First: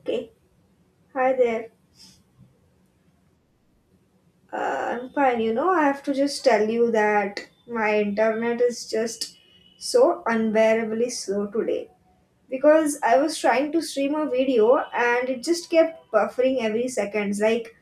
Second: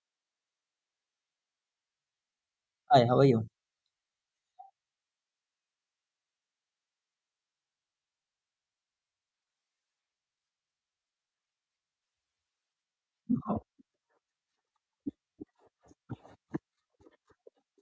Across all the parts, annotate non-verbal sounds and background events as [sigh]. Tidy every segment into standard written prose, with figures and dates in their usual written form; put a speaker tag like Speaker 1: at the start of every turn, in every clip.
Speaker 1: Okay, hi there.
Speaker 2: Hi, how are you?
Speaker 1: Uh, I'm fine. You know, I have to just tell you that my internet is just so unbearably slow today. Because I was trying to stream a video and it just kept buffering every seconds. Like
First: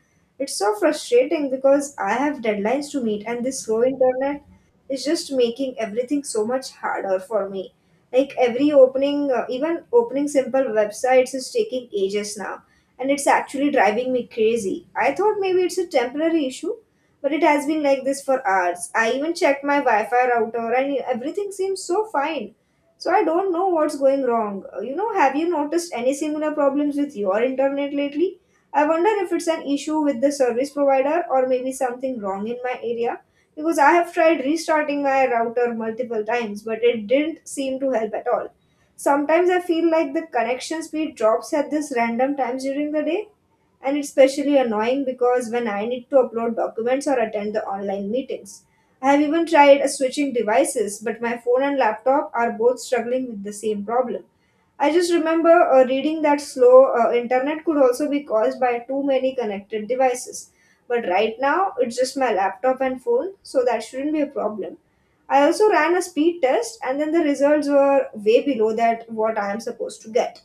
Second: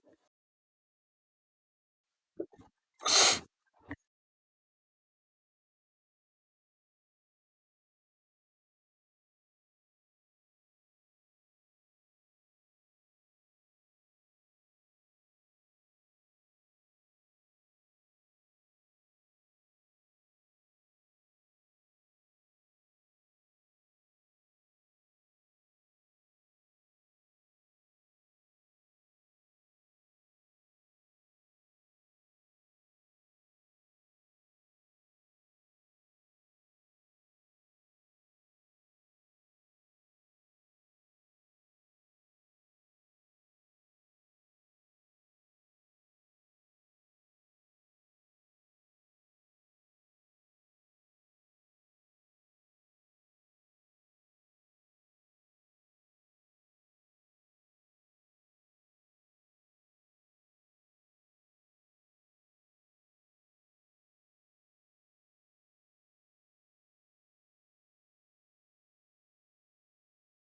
Speaker 1: it's so frustrating because I have deadlines to meet and this slow internet is just making everything so much harder for me. Like every even opening simple websites is taking ages now and it's actually driving me crazy. I thought maybe it's a temporary issue, but it has been like this for hours. I even checked my Wi Fi router and everything seems so fine, so I don't know what's going wrong. You know, have you noticed any similar problems with your internet lately? I wonder if it's an issue with the service provider or maybe something wrong in my area because I have tried restarting my router multiple times but it didn't seem to help at all. Sometimes I feel like the connection speed drops at this random times during the day and it's especially annoying because when I need to upload documents or attend the online meetings. I have even tried switching devices, but my phone and laptop are both struggling with the same problem. I just remember reading that slow internet could also be caused by too many connected devices. But right now, it's just my laptop and phone, so that shouldn't be a problem. I also ran a speed test, and then the results were way below that what I am supposed to get.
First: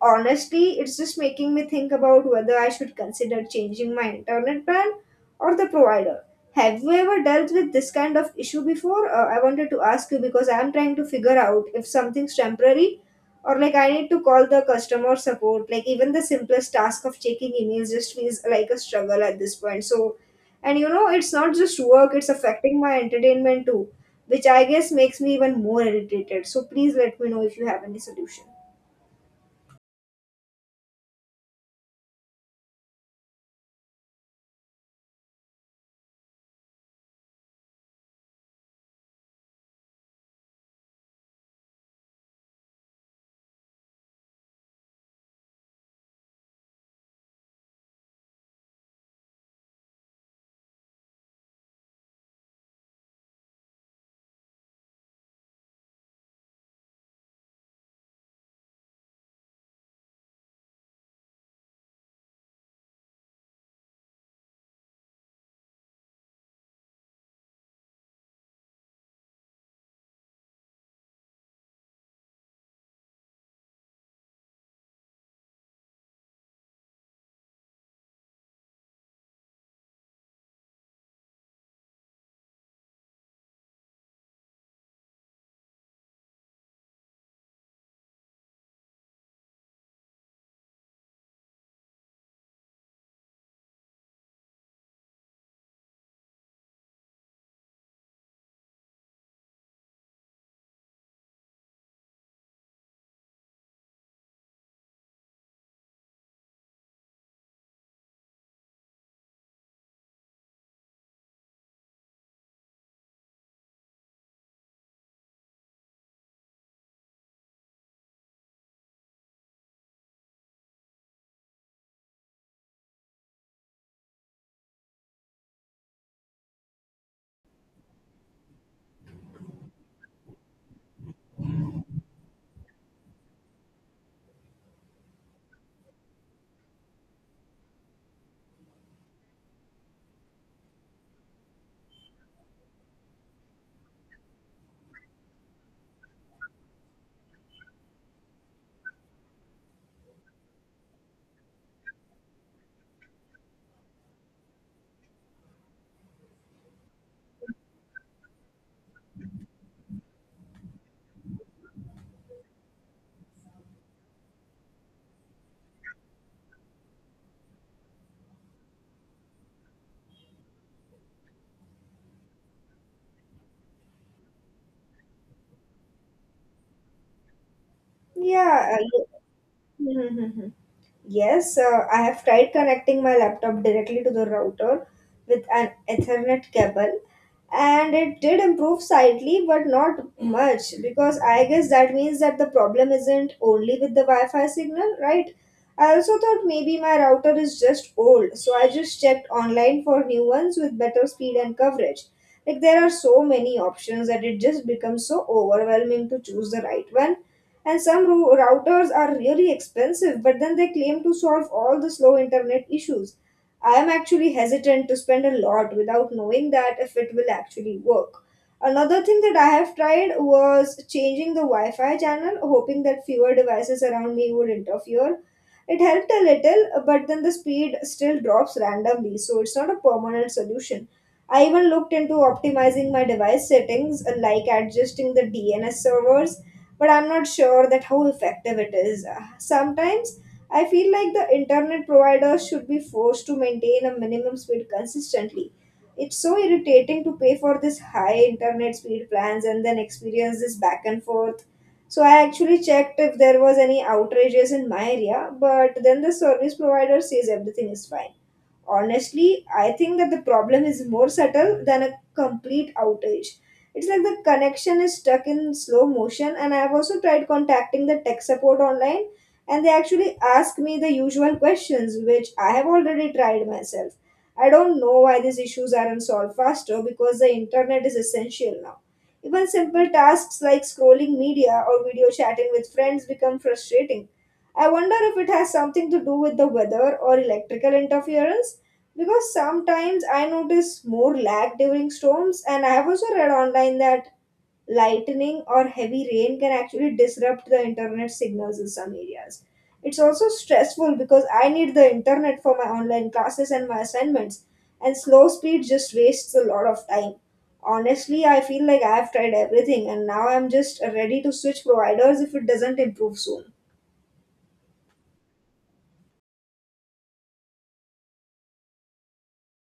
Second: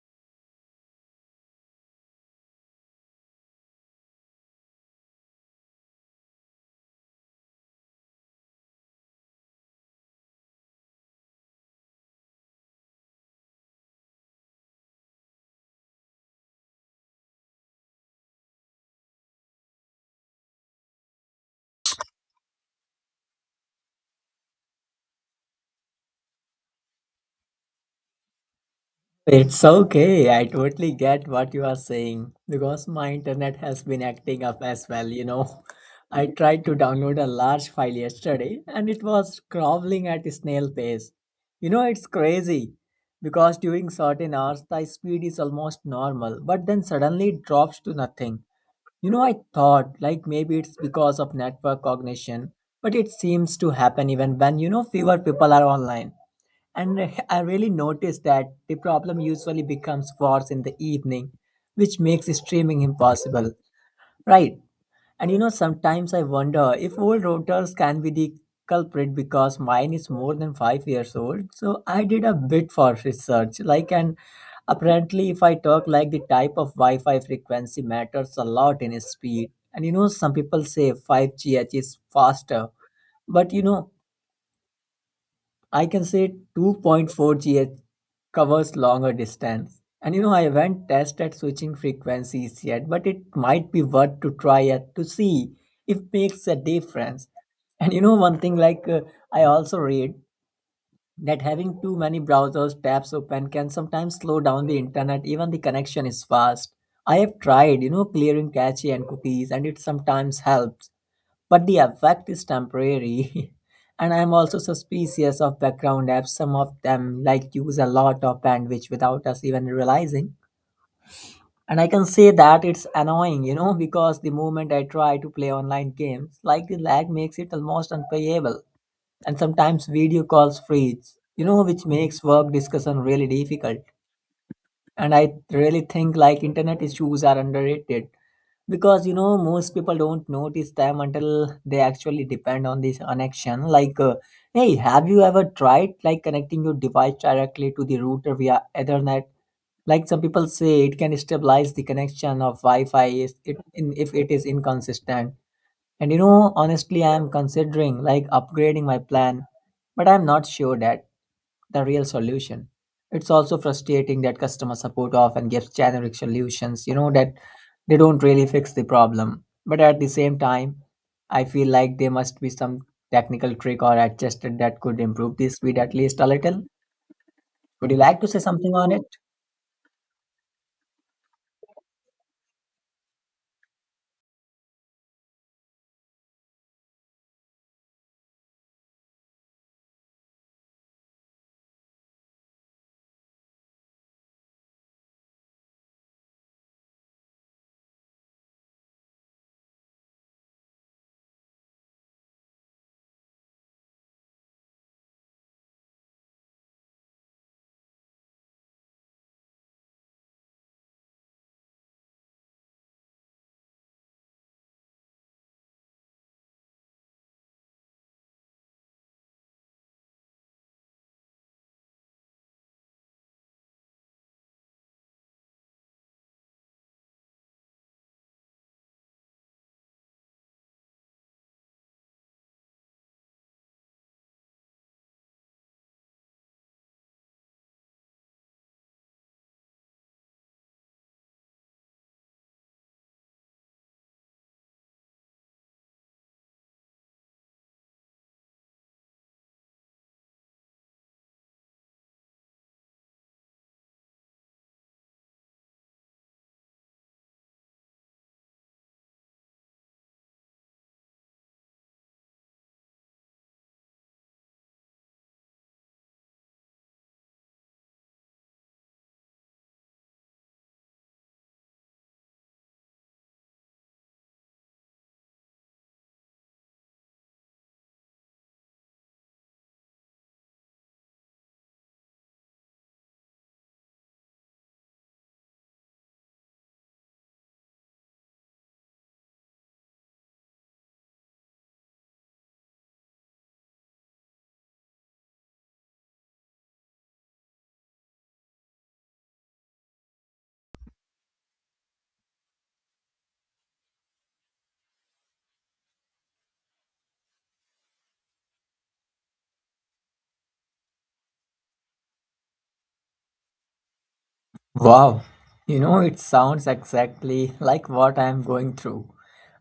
Speaker 1: Honestly, it's just making me think about whether I should consider changing my internet plan or the provider. Have you ever dealt with this kind of issue before? I wanted to ask you because I'm trying to figure out if something's temporary or like I need to call the customer support. Like even the simplest task of checking emails just feels like a struggle at this point. So, and you know, it's not just work, it's affecting my entertainment too, which I guess makes me even more irritated. So please let me know if you have any solution.
Speaker 2: It's okay. I totally get what you are saying because my internet has been acting up as well, you know. [laughs] I tried to download a large file yesterday and it was crawling at a snail pace. You know, it's crazy because during certain hours the speed is almost normal, but then suddenly it drops to nothing. You know, I thought like maybe it's because of network cognition, but it seems to happen even when you know fewer people are online. And [laughs] I really noticed that the problem usually becomes worse in the evening, which makes streaming impossible. Right? And you know, sometimes I wonder if old routers can be the culprit because mine is more than 5 years old. So I did a bit for research, like, and apparently, if I talk like the type of Wi Fi frequency matters a lot in speed. And you know, some people say 5GH is faster, but you know, I can say 2.4 GHz covers longer distance. And you know, I haven't tested switching frequencies yet, but it might be worth to try it to see if makes a difference. And you know, one thing like I also read that having too many browsers tabs open can sometimes slow down the internet, even the connection is fast. I have tried, you know, clearing cache and cookies, and it sometimes helps but the effect is temporary. [laughs] And I'm also suspicious of background apps. Some of them like use a lot of bandwidth without us even realizing. And I can say that it's annoying, you know, because the moment I try to play online games, like the lag makes it almost unplayable. And sometimes video calls freeze, you know, which makes work discussion really difficult. And I really think like internet issues are underrated because you know most people don't notice them until they actually depend on this connection like hey, have you ever tried like connecting your device directly to the router via ethernet, like some people say it can stabilize the connection of wi-fi if it is inconsistent. And you know, honestly, I'm considering like upgrading my plan, but I'm not sure that the real solution. It's also frustrating that customer support often gives generic solutions, you know, that they don't really fix the problem. But at the same time, I feel like there must be some technical trick or adjustment that could improve the speed at least a little. Would you like to say something
Speaker 1: Yeah.
Speaker 2: on it?
Speaker 1: I- [laughs] Yes, I have tried connecting my laptop directly to the router with an Ethernet cable and it did improve slightly but not much, because I guess that means that the problem isn't only with the Wi-Fi signal, right? I also thought maybe my router is just old, so I just checked online for new ones with better speed and coverage. Like there are so many options that it just becomes so overwhelming to choose the right one, and routers are really expensive but then they claim to solve all the slow internet issues. I am actually hesitant to spend a lot without knowing that if it will actually work. Another thing that I have tried was changing the Wi Fi channel, hoping that fewer devices around me would interfere. It helped a little, but then the speed still drops randomly, so it's not a permanent solution. I even looked into optimizing my device settings, like adjusting the DNS servers, but I'm not sure that how effective it is. Sometimes I feel like the internet providers should be forced to maintain a minimum speed consistently. It's so irritating to pay for this high internet speed plans and then experience this back and forth. So I actually checked if there was any outrages in my area, but then the service provider says everything is fine. Honestly, I think that the problem is more subtle than a complete outage. It's like the connection is stuck in slow motion, and I have also tried contacting the tech support online, and they actually ask me the usual questions, which I have already tried myself. I don't know why these issues aren't solved faster because the internet is essential now. Even simple tasks like scrolling media or video chatting with friends become frustrating. I wonder if it has something to do with the weather or electrical interference. Because sometimes I notice more lag during storms, and I have also read online that lightning or heavy rain can actually disrupt the internet signals in some areas. It's also stressful because I need the internet for my online classes and my assignments, and slow speed just wastes a lot of time. Honestly, I feel like I have tried everything, and now I'm just ready to switch providers if it doesn't improve soon.
Speaker 2: Wow, you know, it sounds exactly like what I am going through.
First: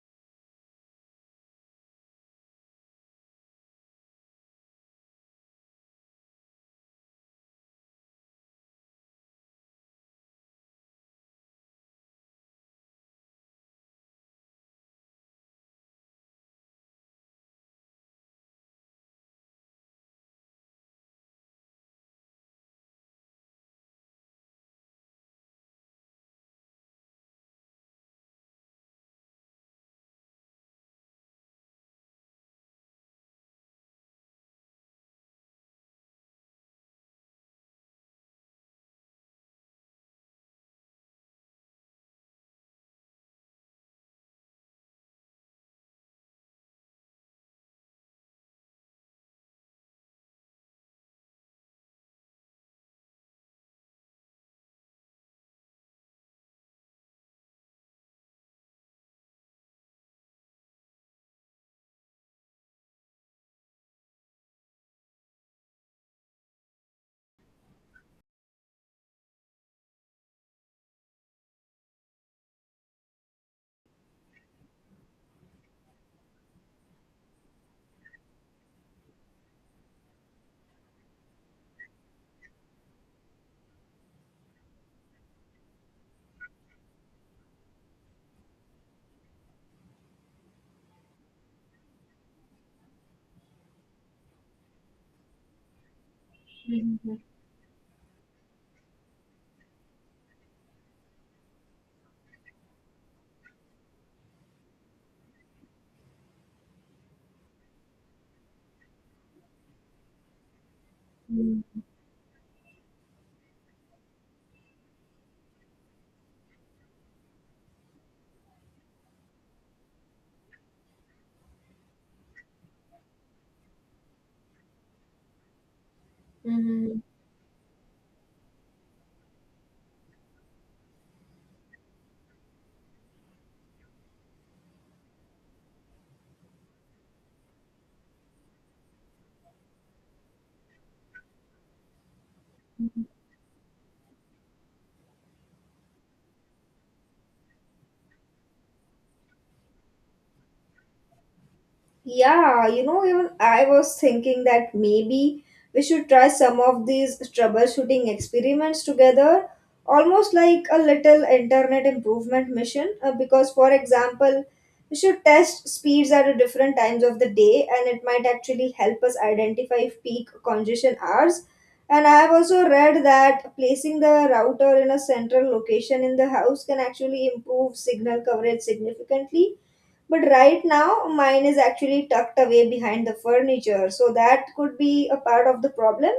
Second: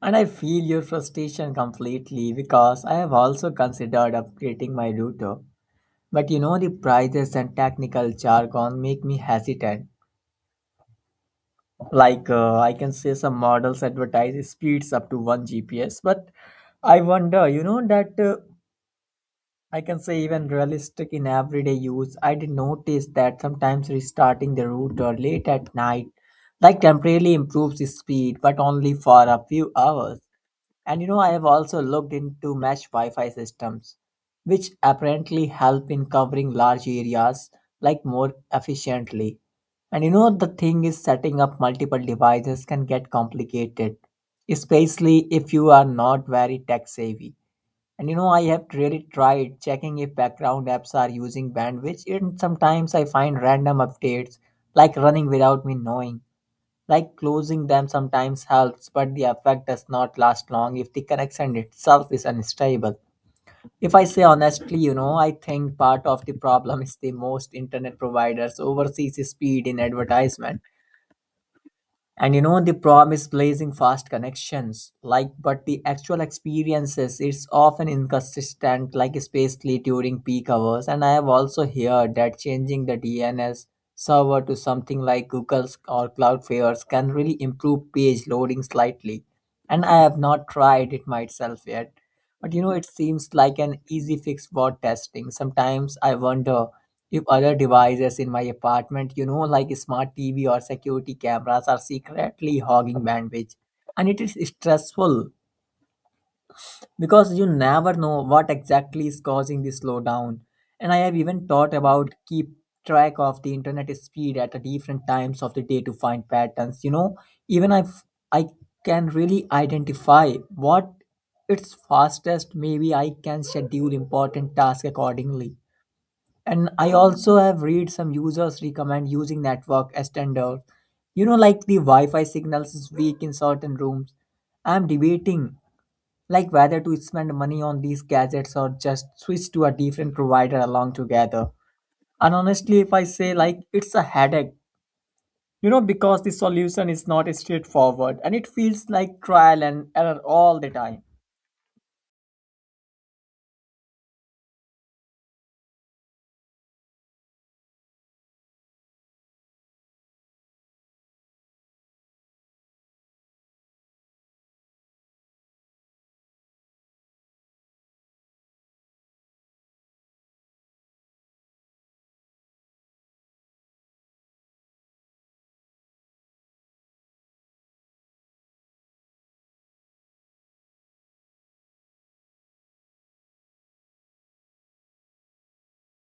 Speaker 2: And I feel your frustration completely because I have also considered upgrading my router. But you know, the prices and technical jargon make me hesitant. Like, I can say some models advertise speeds up to 1 GPS, but I wonder, you know, that. I can say even realistic in everyday use. I did notice that sometimes restarting the router late at night like temporarily improves the speed, but only for a few hours. And you know, I have also looked into mesh Wi-Fi systems, which apparently help in covering large areas like more efficiently. And you know, the thing is setting up multiple devices can get complicated, especially if you are not very tech savvy. And you know, I have really tried checking if background apps are using bandwidth, and sometimes I find random updates, like running without me knowing. Like closing them sometimes helps, but the effect does not last long if the connection itself is unstable. If I say honestly, you know, I think part of the problem is the most internet providers overseas speed in advertisement. And you know, the promise blazing fast connections, like, but the actual experiences, it's often inconsistent, like, especially during peak hours. And I have also heard that changing the DNS server to something like Google's or Cloudflare's can really improve page loading slightly. And I have not tried it myself yet. But you know, it seems like an easy fix for testing. Sometimes I wonder
Speaker 1: Mhm.
Speaker 2: if other devices in my apartment, you know, like smart TV or security cameras, are secretly hogging bandwidth. And it is stressful because you never know what exactly is causing the slowdown. And I have even thought about keep track of the internet speed at the different times of the day to find patterns. You know, even if I can really identify what it's fastest, maybe I can schedule important tasks accordingly. And I
Speaker 1: Mhm.
Speaker 2: also have read some users recommend using network as standard. You know, like the wi-fi signals is weak in certain rooms. I'm debating like whether to spend money on these gadgets or just switch to a different provider along together. And honestly, if I say like it's a headache, you know, because the solution is not straightforward and it feels like trial and error all the time.
Speaker 1: Yeah, you know, even I was thinking that maybe we should try some of these troubleshooting experiments together, almost like a little internet improvement mission. Because, for example, we should test speeds at a different times of the day, and it might actually help us identify peak congestion hours. And I have also read that placing the router in a central location in the house can actually improve signal coverage significantly. But right now, mine is actually tucked away behind the furniture, so that could be a part of the problem.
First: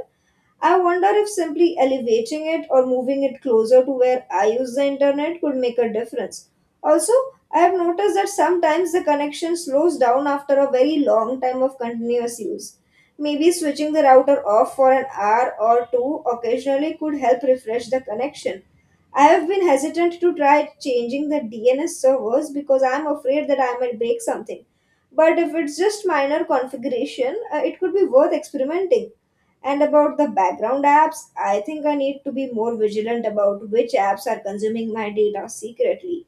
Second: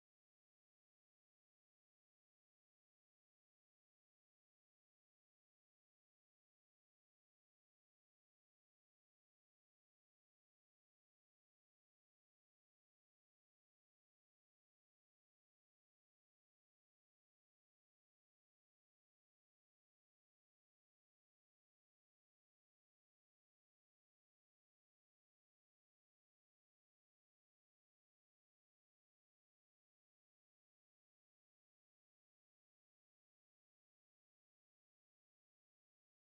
Speaker 1: I wonder if simply elevating it or moving it closer to where I use the internet could make a difference. Also, I have noticed that sometimes the connection slows down after a very long time of continuous use. Maybe switching the router off for an hour or two occasionally could help refresh the connection. I have been hesitant to try changing the DNS servers because I am afraid that I might break something. But if it's just minor configuration, it could be worth experimenting. And about the background apps, I think I need to be more vigilant about which apps are consuming my data secretly.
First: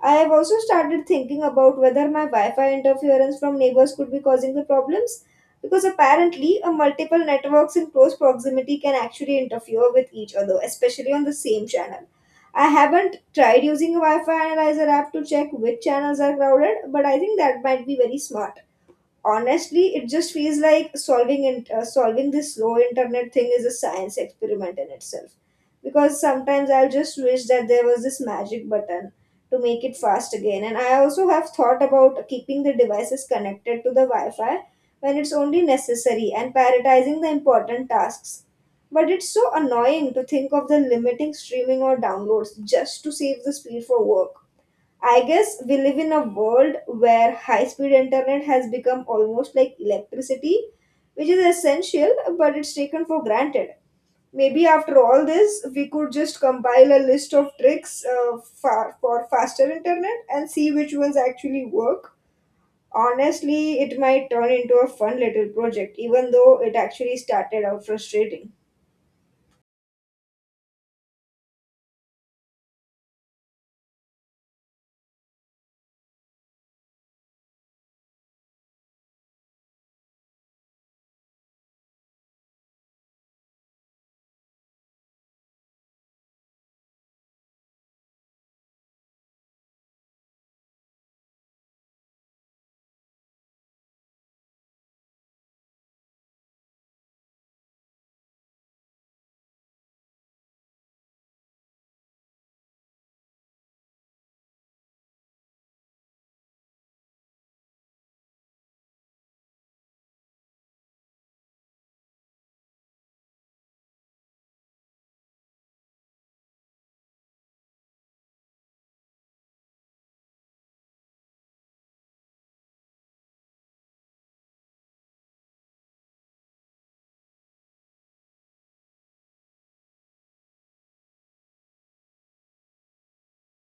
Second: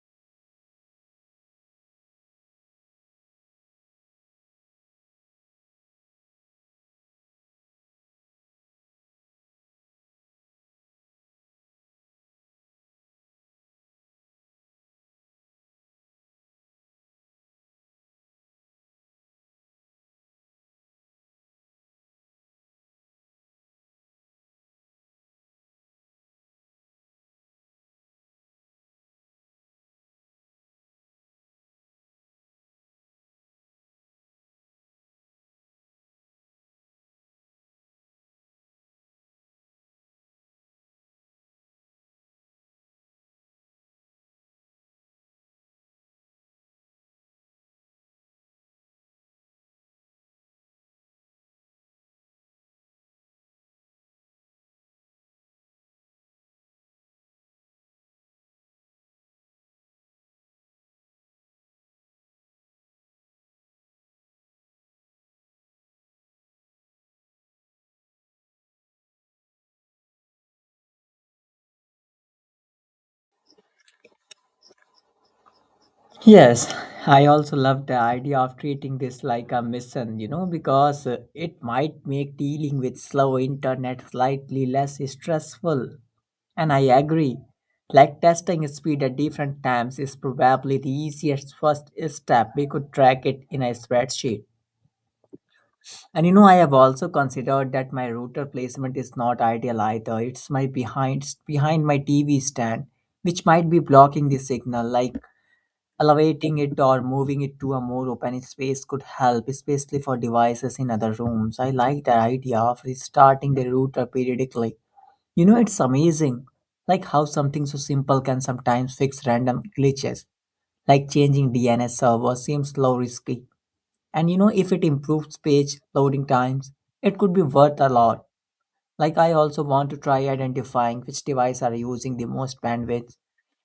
Speaker 1: I have also started thinking about whether my Wi Fi interference from neighbors could be causing the problems because apparently a multiple networks in close proximity can actually interfere with each other, especially on the same channel. I haven't tried using a Wi Fi analyzer app to check which channels are crowded, but I think that might be very smart. Honestly, it just feels like solving this slow internet thing is a science experiment in itself, because sometimes I'll just wish that there was this magic button to make it fast again. And I also have thought about keeping the devices connected to the Wi-Fi when it's only necessary and prioritizing the important tasks, but it's so annoying to think of the limiting streaming or downloads just to save the speed for work. I guess we live in a world where high speed internet has become almost like electricity, which is essential but it's taken for granted. Maybe after all this, we could just compile a list of tricks for faster internet and see which ones actually work. Honestly, it might turn into a fun little project, even though it actually started out frustrating.
Speaker 2: Yes, I also love the idea of treating this like a mission, you know, because it might make dealing with slow internet slightly less stressful. And I agree, like testing speed at different times is probably the easiest first step. We could track it in a spreadsheet. And you know, I have also considered that my router placement is not ideal either. It's my behind my TV stand, which might be blocking the signal. Like elevating it or moving it to a more open space could help, especially for devices in other rooms. I like the idea of restarting the router periodically. You know, it's amazing, like how something so simple can sometimes fix random glitches like changing DNS server seems low risky. And you know, if it improves page loading times, it could be worth a lot. Like I also want to try identifying which device are using the most bandwidth,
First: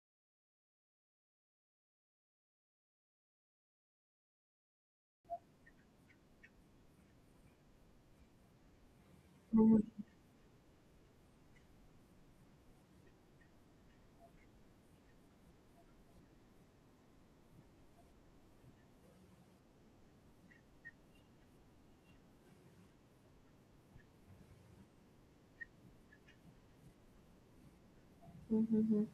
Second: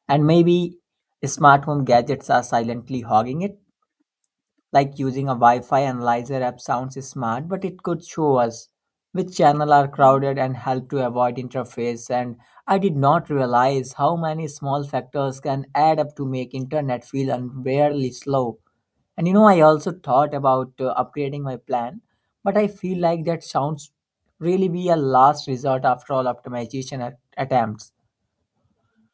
Speaker 2: and maybe smart home gadgets are silently hogging it, like using a Wi Fi analyzer app sounds smart, but it could show us which channels
Speaker 1: Hmm.
Speaker 2: are crowded and help to avoid interface. And I did not realize how many small factors can add up to make internet feel unbearably slow. And you know, I also thought about upgrading my plan, but I feel like that sounds really be a last resort after all optimization attempts.
Speaker 1: Hmm. Hmm.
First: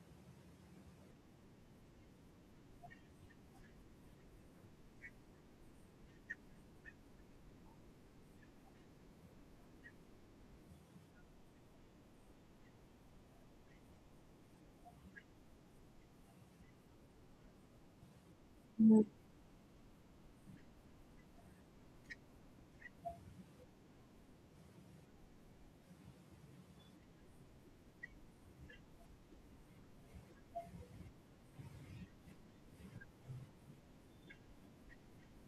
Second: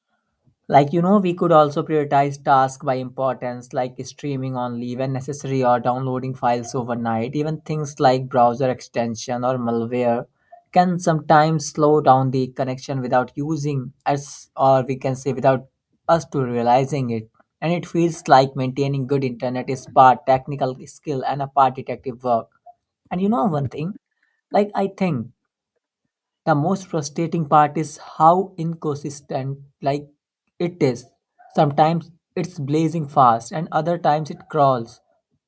Speaker 2: Like, you know, we could also prioritize tasks by importance, like streaming only when necessary or downloading files overnight. Even things like browser extension or malware can sometimes slow down the connection without using us, or we can say without us to realizing it. And it feels like maintaining good internet is part technical skill and a part detective work. And you know one thing, like I think the most frustrating part is how inconsistent like it is. Sometimes it's blazing fast and other times it crawls.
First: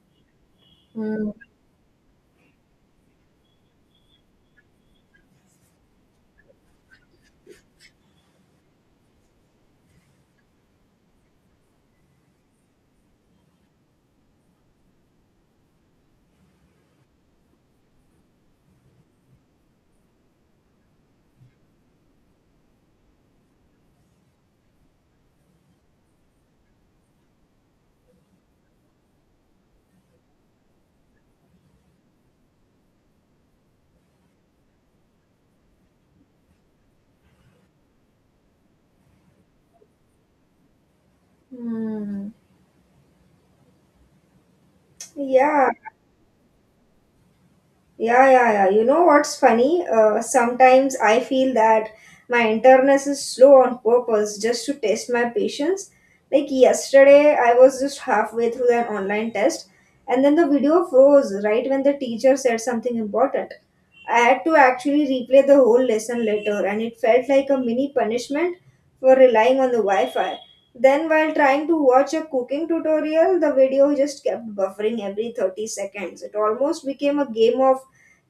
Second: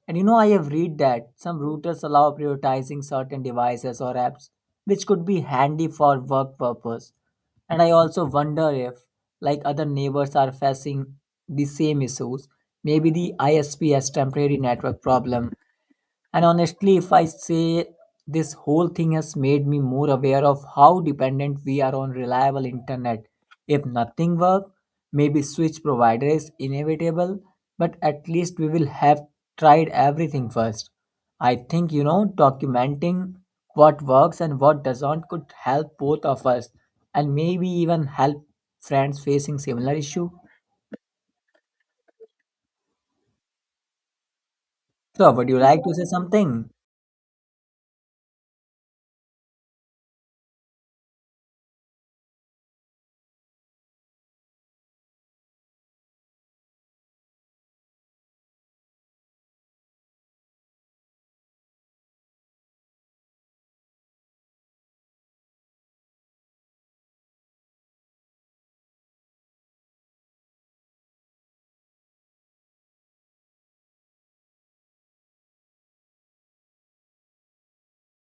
Speaker 2: And you know I have read
Speaker 1: Hmm.
Speaker 2: that
Speaker 1: Mm,
Speaker 2: some routers allow prioritizing certain devices or apps which could be handy for work purpose. And I also wonder if like other neighbors are facing the same issues. Maybe the ISP has temporary network problem. And honestly, if I say this whole thing has made me more aware of how dependent we are on reliable internet. If nothing works, maybe switch provider is inevitable, but at least we will have tried everything first. I think you know documenting what works and what doesn't could help both of us and maybe even help friends facing similar issue.
Speaker 1: mm.
Speaker 2: So would you
Speaker 1: Yeah,
Speaker 2: like to say something?
Speaker 1: yeah, yeah, yeah. You know what's funny? Sometimes I feel that my internet is slow on purpose just to test my patience. Like yesterday, I was just halfway through an online test, and then the video froze right when the teacher said something important. I had to actually replay the whole lesson later, and it felt like a mini punishment for relying on the Wi Fi. Then, while trying to watch a cooking tutorial, the video just kept buffering every 30 seconds. It almost became a game of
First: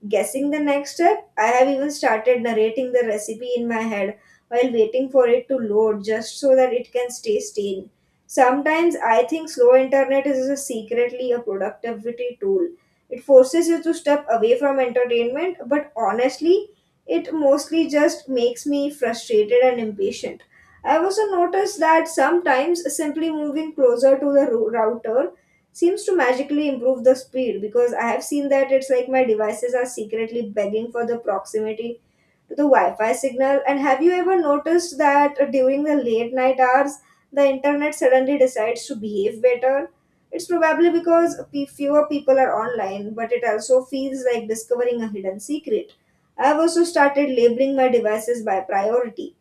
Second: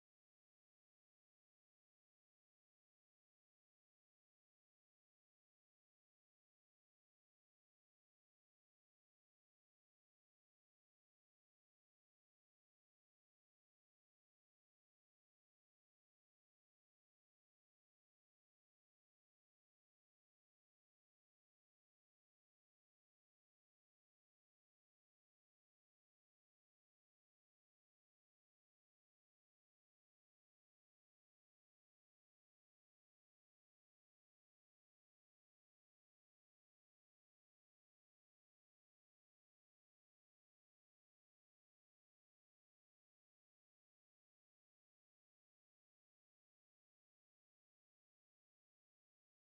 Speaker 1: guessing the next step. I have even started narrating the recipe in my head while waiting for it to load just so that it can stay sane. Sometimes I think slow internet is a secretly a productivity tool. It forces you to step away from entertainment, but honestly, it mostly just makes me frustrated and impatient. I've also noticed that sometimes simply moving closer to the router seems to magically improve the speed, because I have seen that it's like my devices are secretly begging for the proximity to the Wi Fi signal. And have you ever noticed that during the late night hours, the internet suddenly decides to behave better? It's probably because fewer people are online, but it also feels like discovering a hidden secret. I've also started labeling my devices by priority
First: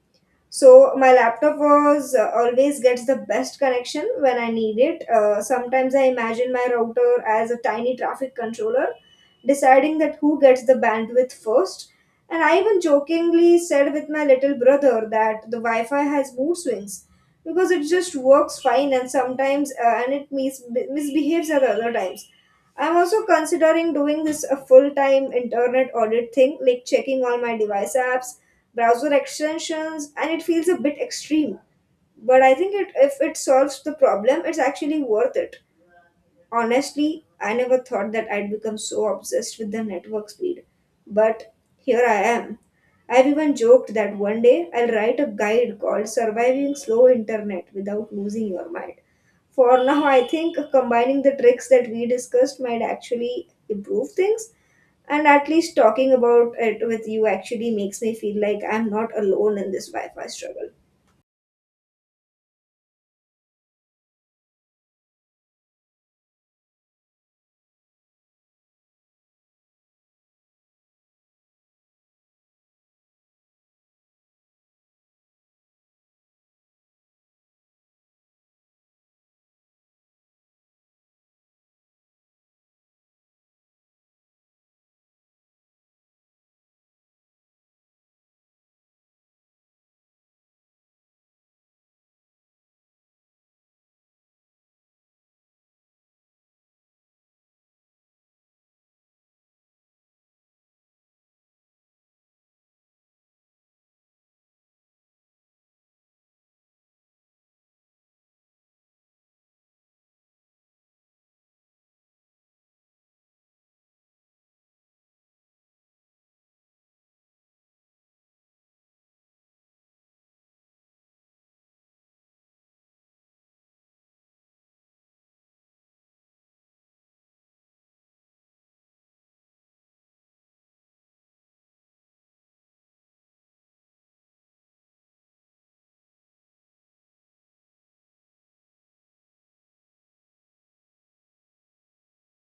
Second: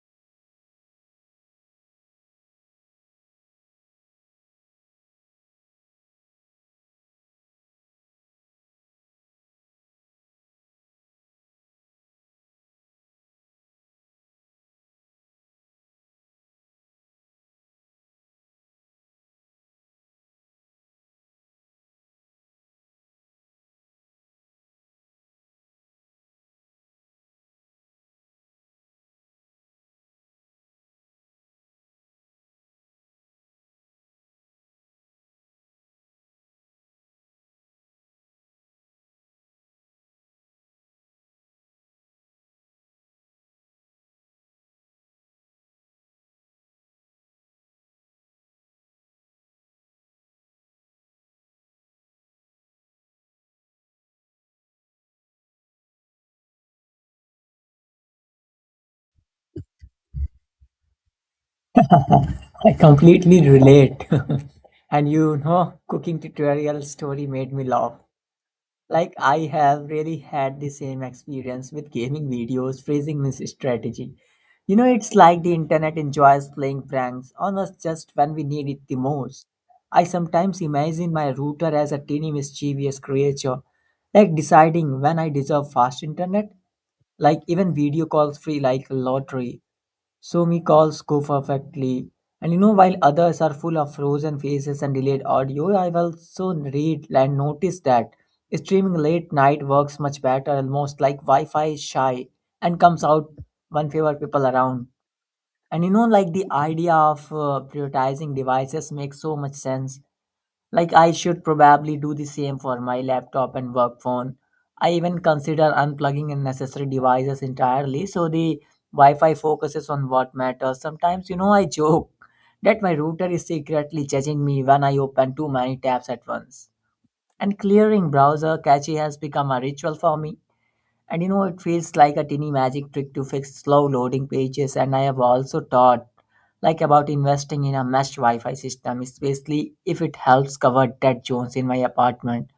Speaker 1: so my laptop was always gets the best connection when I need it. Sometimes I imagine my router as a tiny traffic controller, deciding that who gets the bandwidth first. And I even jokingly said with my little brother that the Wi-Fi has mood swings because it just works fine and sometimes misbehaves at other times. I'm also considering doing this a full-time internet audit thing, like checking all my device apps, browser extensions, and it feels a bit extreme, but I think if it solves the problem it's actually worth it. Honestly, I never thought that I'd become so obsessed with the network speed. But here I am. I've even joked that one day I'll write a guide called Surviving Slow Internet Without Losing Your Mind. For now, I think combining the tricks that we discussed might actually improve things. And at least talking about it with you actually makes me feel like I'm not alone in this Wi Fi struggle.
Speaker 2: I completely relate. [laughs] And you know, cooking tutorial story made me laugh. Like I have really had the same experience with gaming videos phrasing this strategy. You know, it's like the internet enjoys playing pranks on us just when we need it the most. I sometimes imagine my router as a teeny mischievous creature, like deciding when I deserve fast internet, like even video calls free like a lottery, so me calls go perfectly. And you know, while others are full of frozen faces and delayed audio, I've also read and noticed that streaming late night works much better, almost like Wi Fi is shy and comes out when fewer people around. And you know, like the idea of prioritizing devices makes so much sense. Like I should probably do the same for my laptop and work phone. I even consider unplugging unnecessary devices entirely so the Wi-Fi focuses on what matters. Sometimes, you know, I joke that my router is secretly judging me when I open too many tabs at once. And clearing browser cache has become a ritual for me. And you know, it feels like a tiny magic trick to fix slow loading pages. And I have also thought like about investing in a mesh Wi-Fi system, especially if it helps cover dead zones in my apartment.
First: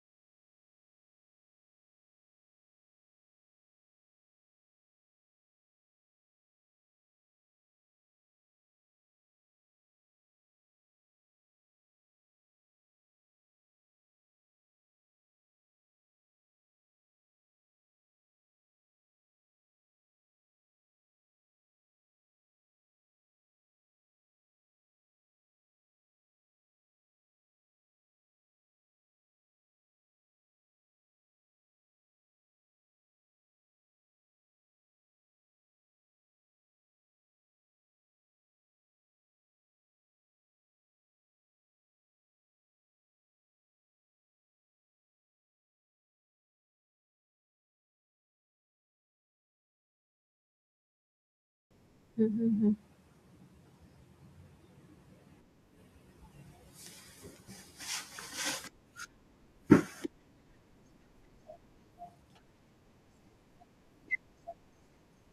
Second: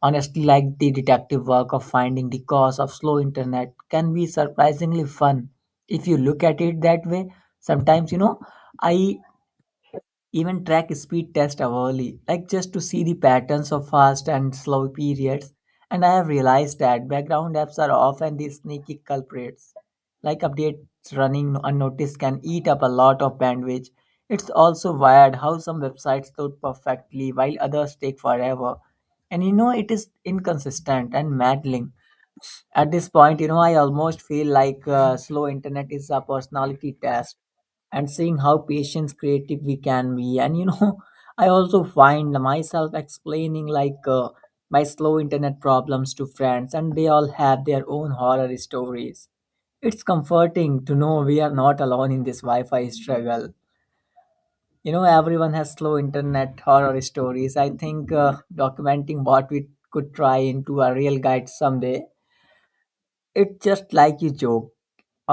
Speaker 2: Honestly, like the detective work of finding the cause of slow internet can be surprisingly fun if you look at it that way. Sometimes, you know, I even track speed test hourly, like just to see the patterns of fast and slow periods. And I have realized that background apps are often the sneaky culprits. Like updates running unnoticed can eat up a lot of bandwidth. It's also wired how some websites load perfectly while others take forever. And you know, it is inconsistent and maddening. At this point, you know, I almost feel like slow internet is a personality test, and seeing how patience creative we can be. And you know, [laughs] I also find myself explaining like my slow internet problems to friends, and they all have their own horror stories. It's comforting to know we are not alone in this Wi-Fi struggle. You know, everyone has slow internet horror stories. I think documenting what we could try into a real guide someday, it's just like you joke.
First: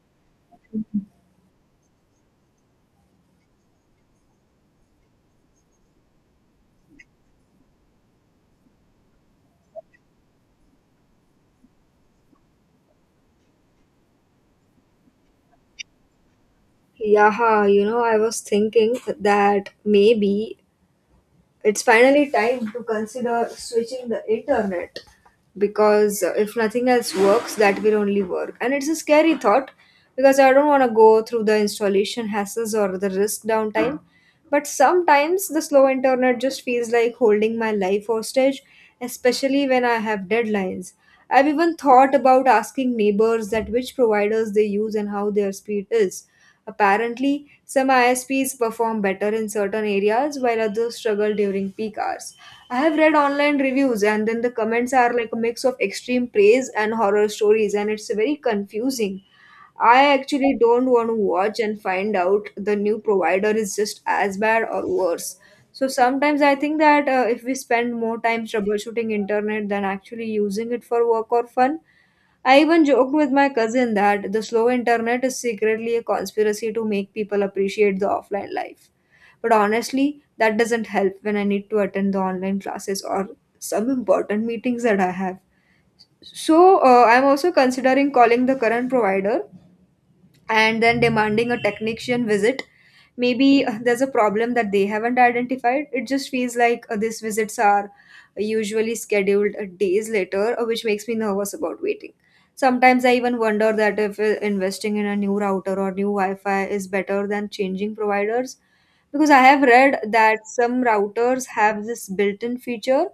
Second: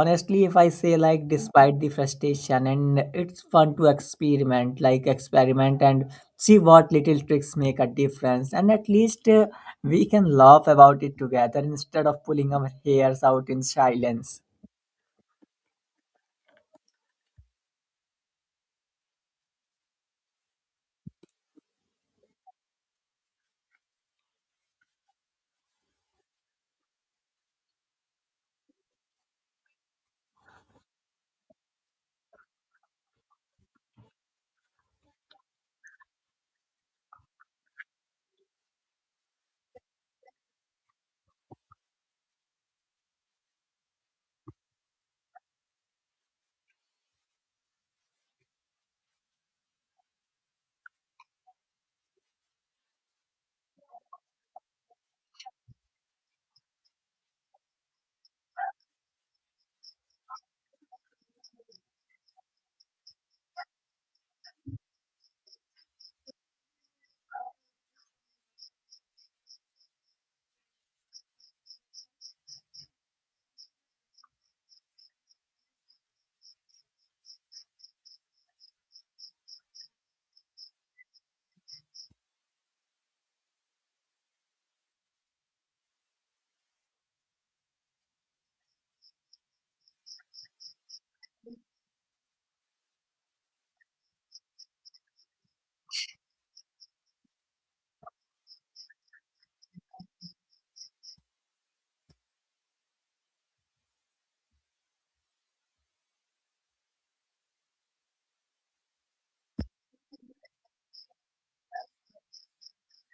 Speaker 2: Honestly, if I say like despite the frustration, and it's fun to experiment like experiment and see what little tricks make a difference. And at least we can laugh about it together instead of pulling our hairs out in silence.
Speaker 1: Yeah, you know, I was thinking that maybe it's finally time to consider switching the internet because if nothing else works, that will only work. And it's a scary thought because I don't want to go through the installation hassles or the risk downtime. But sometimes the slow internet just feels like holding my life hostage, especially when I have deadlines. I've even thought about asking neighbors that which providers they use and how their speed is. Apparently, some ISPs perform better in certain areas while others struggle during peak hours. I have read online reviews, and then the comments are like a mix of extreme praise and horror stories, and it's very confusing. I actually don't want to watch and find out the new provider is just as bad or worse. So sometimes I think that if we spend more time troubleshooting internet than actually using it for work or fun, I even joked with my cousin that the slow internet is secretly a conspiracy to make people appreciate the offline life. But honestly, that doesn't help when I need to attend the online classes or some important meetings that I have. So I'm also considering calling the current provider and then demanding a technician visit. Maybe there's a problem that they haven't identified. It just feels like these visits are usually scheduled days later, which makes me nervous about waiting. Sometimes I even wonder that if investing in a new router or new Wi-Fi is better than changing providers, because I have read that some routers have this built-in feature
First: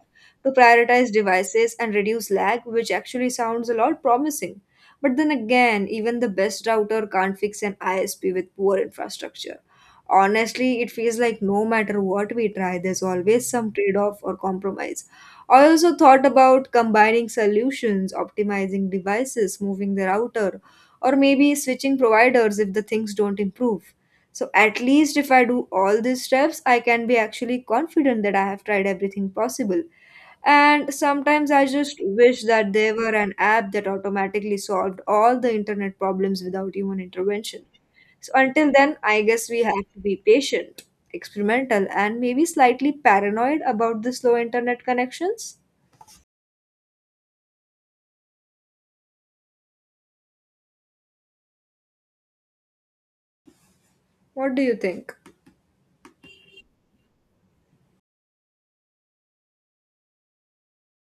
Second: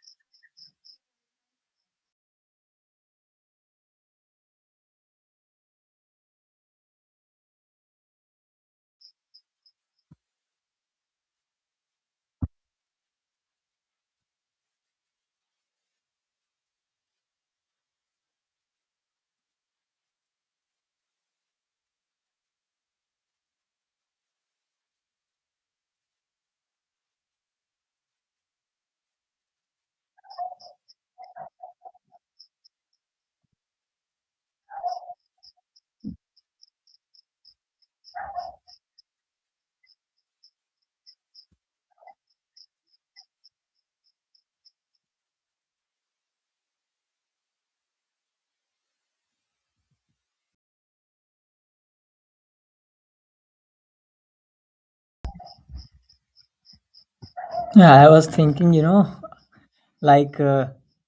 Speaker 1: to prioritize devices and reduce lag, which actually sounds a lot promising. But then again, even the best router can't fix an ISP with poor infrastructure. Honestly, it feels like no matter what we try, there's always some trade off or compromise. I also thought about combining solutions, optimizing devices, moving the router, or maybe switching providers if the things don't improve. So at least if I do all these steps, I can be actually confident that I have tried everything possible. And sometimes I just wish that there were an app that automatically solved all the internet problems without human intervention. So until then, I guess we have to be patient, experimental, and maybe slightly paranoid about the slow internet connections. What do you think?
Speaker 2: Yeah, I was thinking, you know, like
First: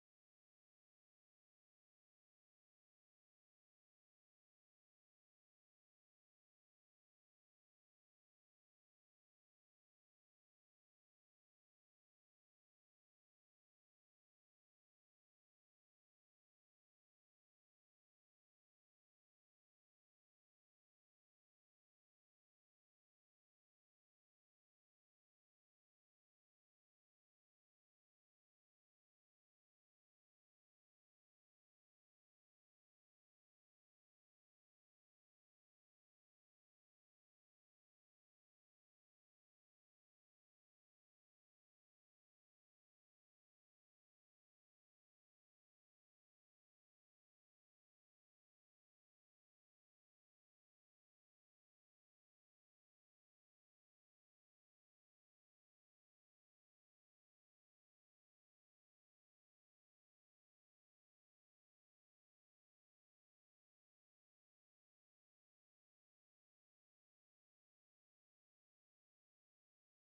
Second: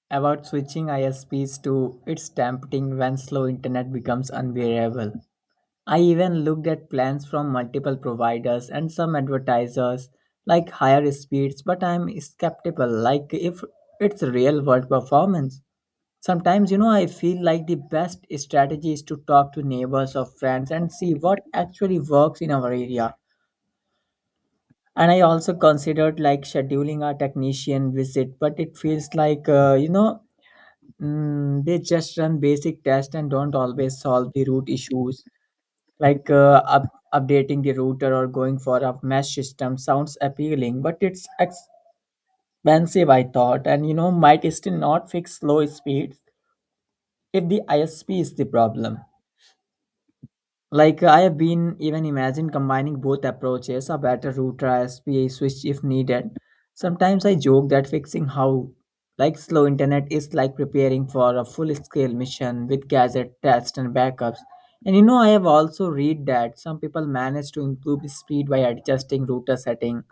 Speaker 2: about switching ISPs to it's tempting when slow internet becomes unbearable. I even looked at plans from multiple providers, and some advertisers like higher speeds, but I'm skeptical like if it's real world performance. Sometimes, you know, I feel like the best strategy is to talk to neighbors or friends and see what actually works in our area. And I also considered like scheduling a technician visit, but it feels like, you know, they just run basic tests and don't always solve the root issues. Like updating the router or going for a mesh system sounds appealing, but it's expensive, I thought, and you know, might still not fix slow speeds if the ISP is the problem. Like I have been even imagine combining both approaches, a better router as SPA switch if needed. Sometimes I joke that fixing how like slow internet is like preparing for a full scale mission with gadget tests and backups. And you know, I have also read that some people manage to improve speed by adjusting router setting,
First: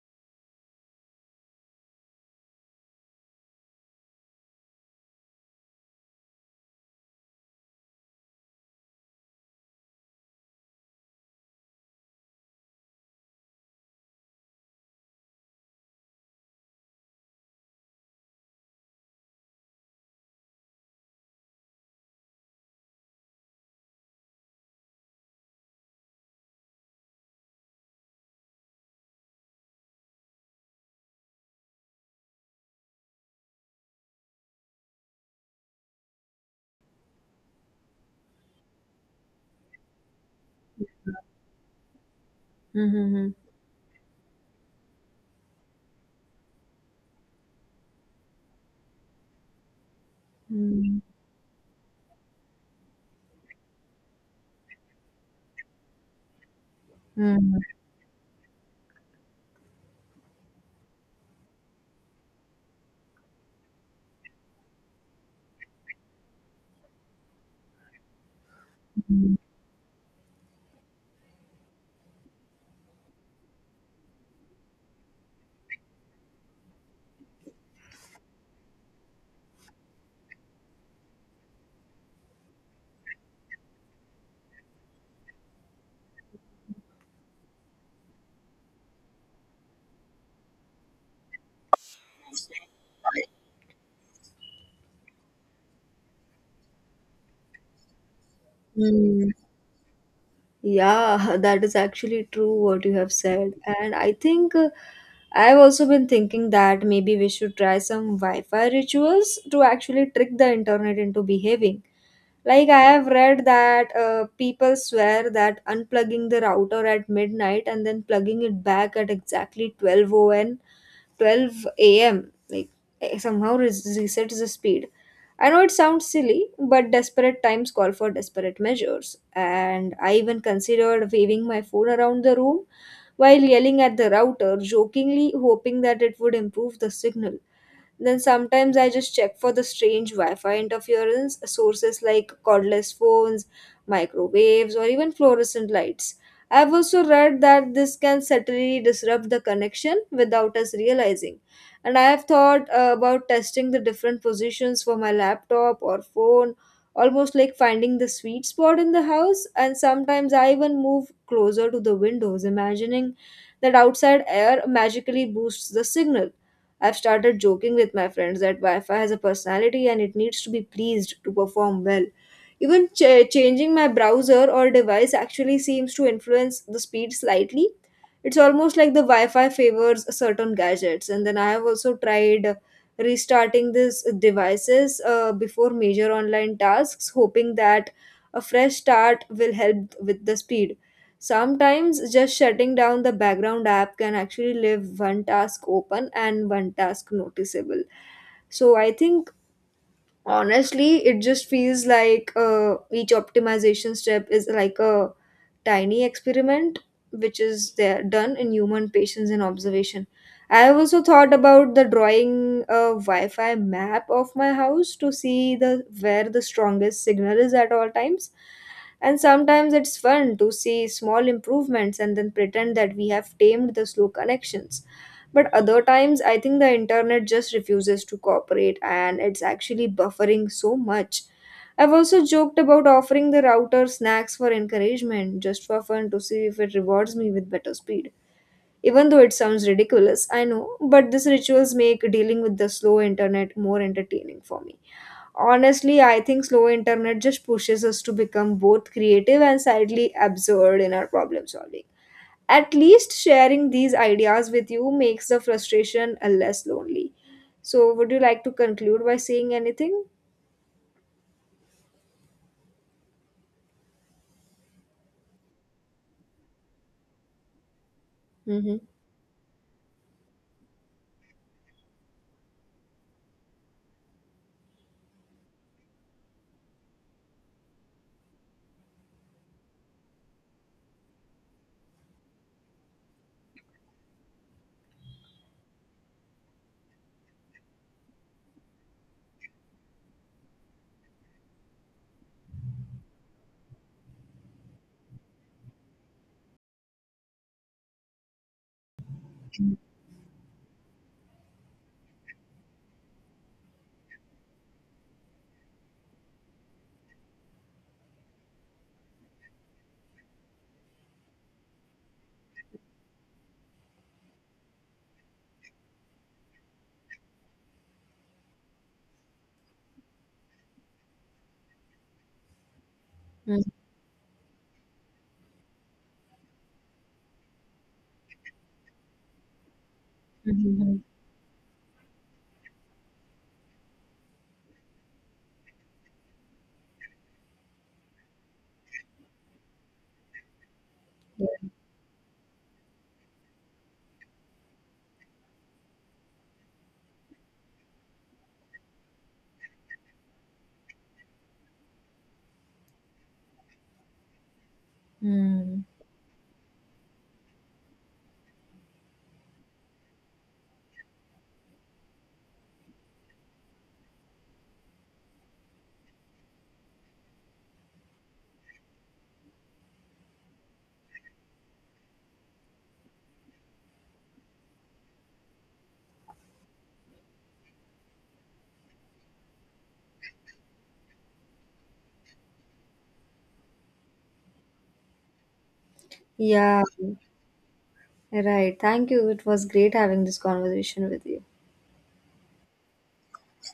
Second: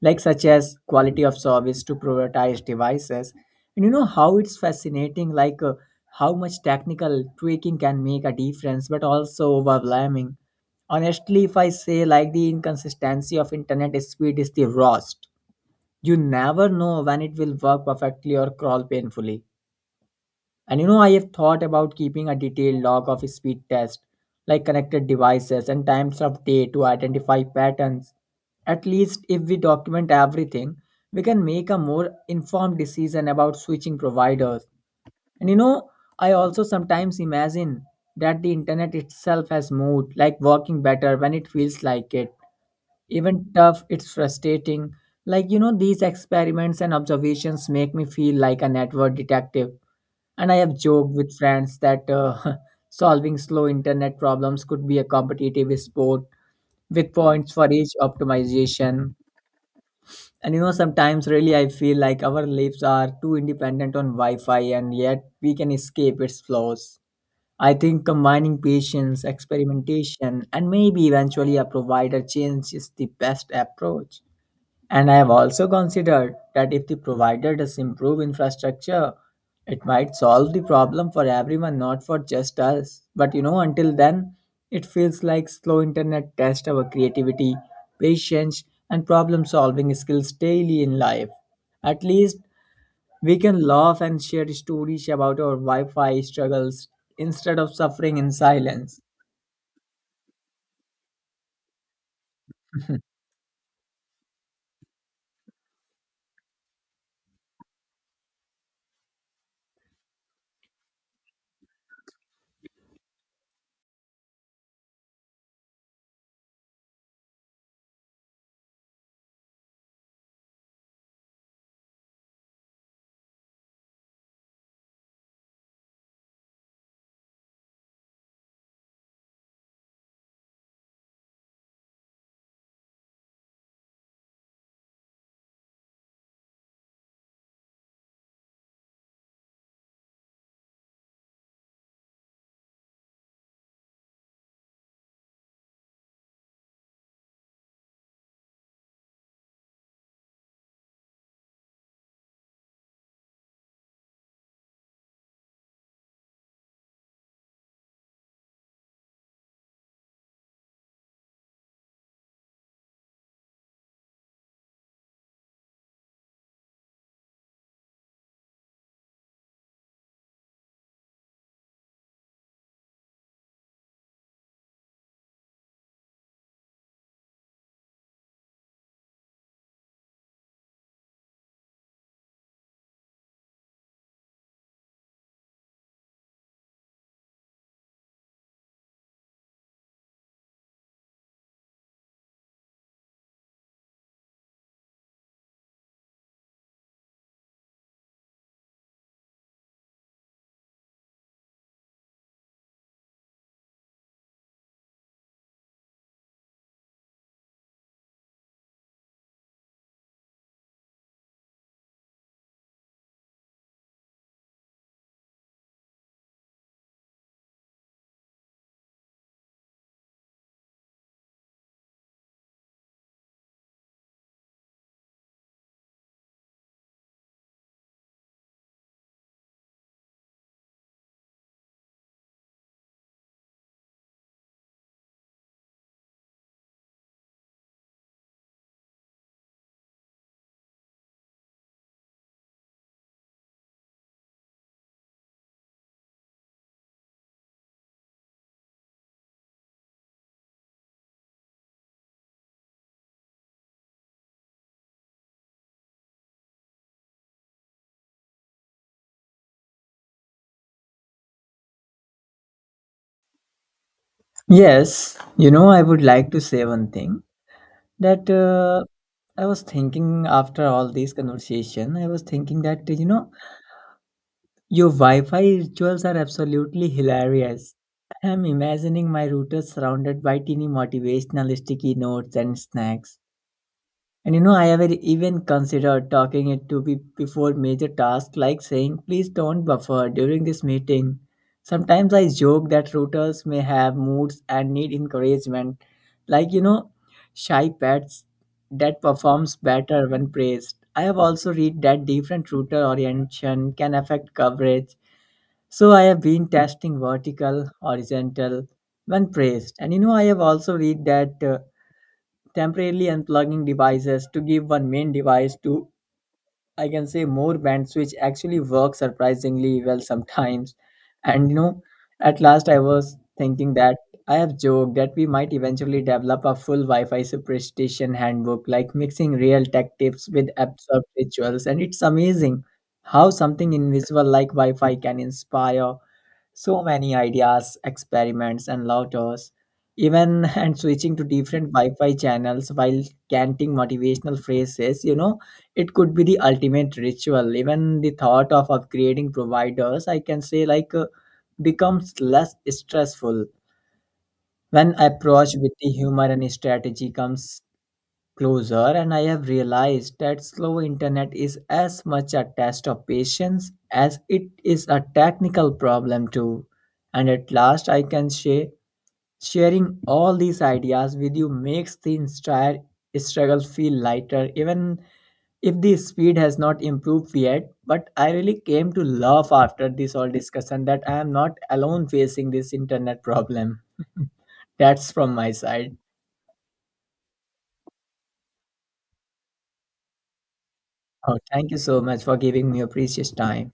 Speaker 2: like such as quality of service to prioritize devices. And you know how it's fascinating, like how much technical tweaking can make a difference, but also overwhelming. Honestly, if I say like the inconsistency of internet speed is the worst, you never know when it will work perfectly or crawl painfully. And you know, I have thought about keeping a detailed log of speed tests, like connected devices and times of day to identify patterns. At least if we document everything, we can make a more informed decision about switching providers. And you know, I also sometimes imagine that the internet itself has moved, like working better when it feels like it.
Speaker 1: Mm-hmm.
Speaker 2: Even tough, it's frustrating. Like, you know, these experiments and observations make me feel like a network detective. And I have joked with friends that [laughs] solving slow internet problems could be a competitive sport with points for each optimization. And you know, sometimes really I feel like our lives are too independent on Wi Fi and yet we can escape its flaws. I think combining patience,
Speaker 1: Mm-hmm.
Speaker 2: experimentation, and maybe eventually a provider change is the best approach. And I have also considered that if the provider does improve infrastructure, it might solve the problem for everyone, not for just us. But you know, until then, it feels like slow internet tests our creativity, patience, and problem solving skills daily in life. At least we can laugh and share stories about our Wi Fi struggles instead of suffering in silence.
Speaker 1: Yeah, [laughs] that is actually true what you have said. And I think I've also been thinking that maybe we should try some Wi Fi rituals to actually trick the internet into behaving. Like, I have read that people swear that unplugging the router at midnight and then plugging it back at exactly 12, on 12 a.m., like eh, somehow res- resets the speed. I know it sounds silly, but desperate times call for desperate measures. And I even considered waving my phone around the room while yelling at the router, jokingly hoping that it would improve the signal. Then sometimes I just check for the strange Wi Fi interference, sources like cordless phones, microwaves, or even fluorescent lights. I've also read that this can subtly disrupt the connection without us realizing. And I have thought about testing the different positions for my laptop or phone, almost like finding the sweet spot in the house. And sometimes I even move closer to the windows, imagining that outside air magically boosts the signal. I've started joking with my friends that Wi Fi has a personality and it needs to be pleased to perform well. Even changing my browser or device actually seems to influence the speed slightly. It's almost like the Wi Fi favors certain gadgets. And then I have also tried restarting these devices before major online tasks, hoping that a fresh start will help with the speed. Sometimes just shutting down the background app can actually leave one task open and one task noticeable. So I think, honestly, it just feels like each optimization step is like a tiny experiment, which is there done in human patience and observation. I have also thought about the drawing a Wi-Fi map of my house to see the where the strongest signal is at all times. And sometimes it's fun to see small improvements and then pretend that we have tamed the slow connections. But other times, I think the internet just refuses to cooperate and it's actually buffering so much. I've also joked about offering the router snacks for encouragement, just for fun, to see if it rewards me with better speed. Even though it sounds ridiculous, I know, but these rituals make dealing with the slow internet more entertaining for me. Honestly, I think slow internet just pushes us to become both creative and slightly absurd in our problem solving. At least sharing these ideas with you makes the frustration a less lonely. So would you like to conclude by saying anything?
Speaker 2: Yes, you know, I would like to say one thing, that
Speaker 1: Mm-hmm.
Speaker 2: I was thinking after all this conversation, I was thinking that you know, your Wi-Fi rituals are absolutely hilarious. I'm imagining my router surrounded by teeny motivational sticky notes and snacks. And you know, I have even considered talking it to be before major tasks, like saying, please don't buffer during this meeting. Sometimes I joke that routers may have moods and need encouragement, like, you know, shy pets that performs better when praised. I have also read that different router orientation can affect coverage. So I have been testing vertical, horizontal when praised. And you know, I have also read that temporarily unplugging devices to give one main device to, I can say, more bands, which actually work surprisingly well sometimes. [laughs] And you know, at last I was thinking that I have joked that we might eventually develop a full Wi-Fi superstition handbook, like mixing real tech tips with absurd rituals, and it's amazing how something invisible like Wi-Fi can inspire so many ideas, experiments, and laughters, even [laughs] and switching to different Wi-Fi channels while chanting motivational phrases. You know, it could be the ultimate ritual. Even the thought of upgrading providers, I can say, like becomes less stressful when approached with
Speaker 1: Mm-hmm.
Speaker 2: the humor and strategy comes closer. And I have realized that slow internet is as much a test of patience as it is a technical problem too. And at last I can say, sharing all these ideas with you makes the entire struggle feel lighter, even if the speed has not improved yet, but I really came to love after this whole discussion that I am not alone facing this internet problem. [laughs] That's from my side.
Speaker 1: Yeah, right, thank you. It was great having this conversation with
Speaker 2: Oh,
Speaker 1: you.
Speaker 2: thank you so much for giving me your precious time.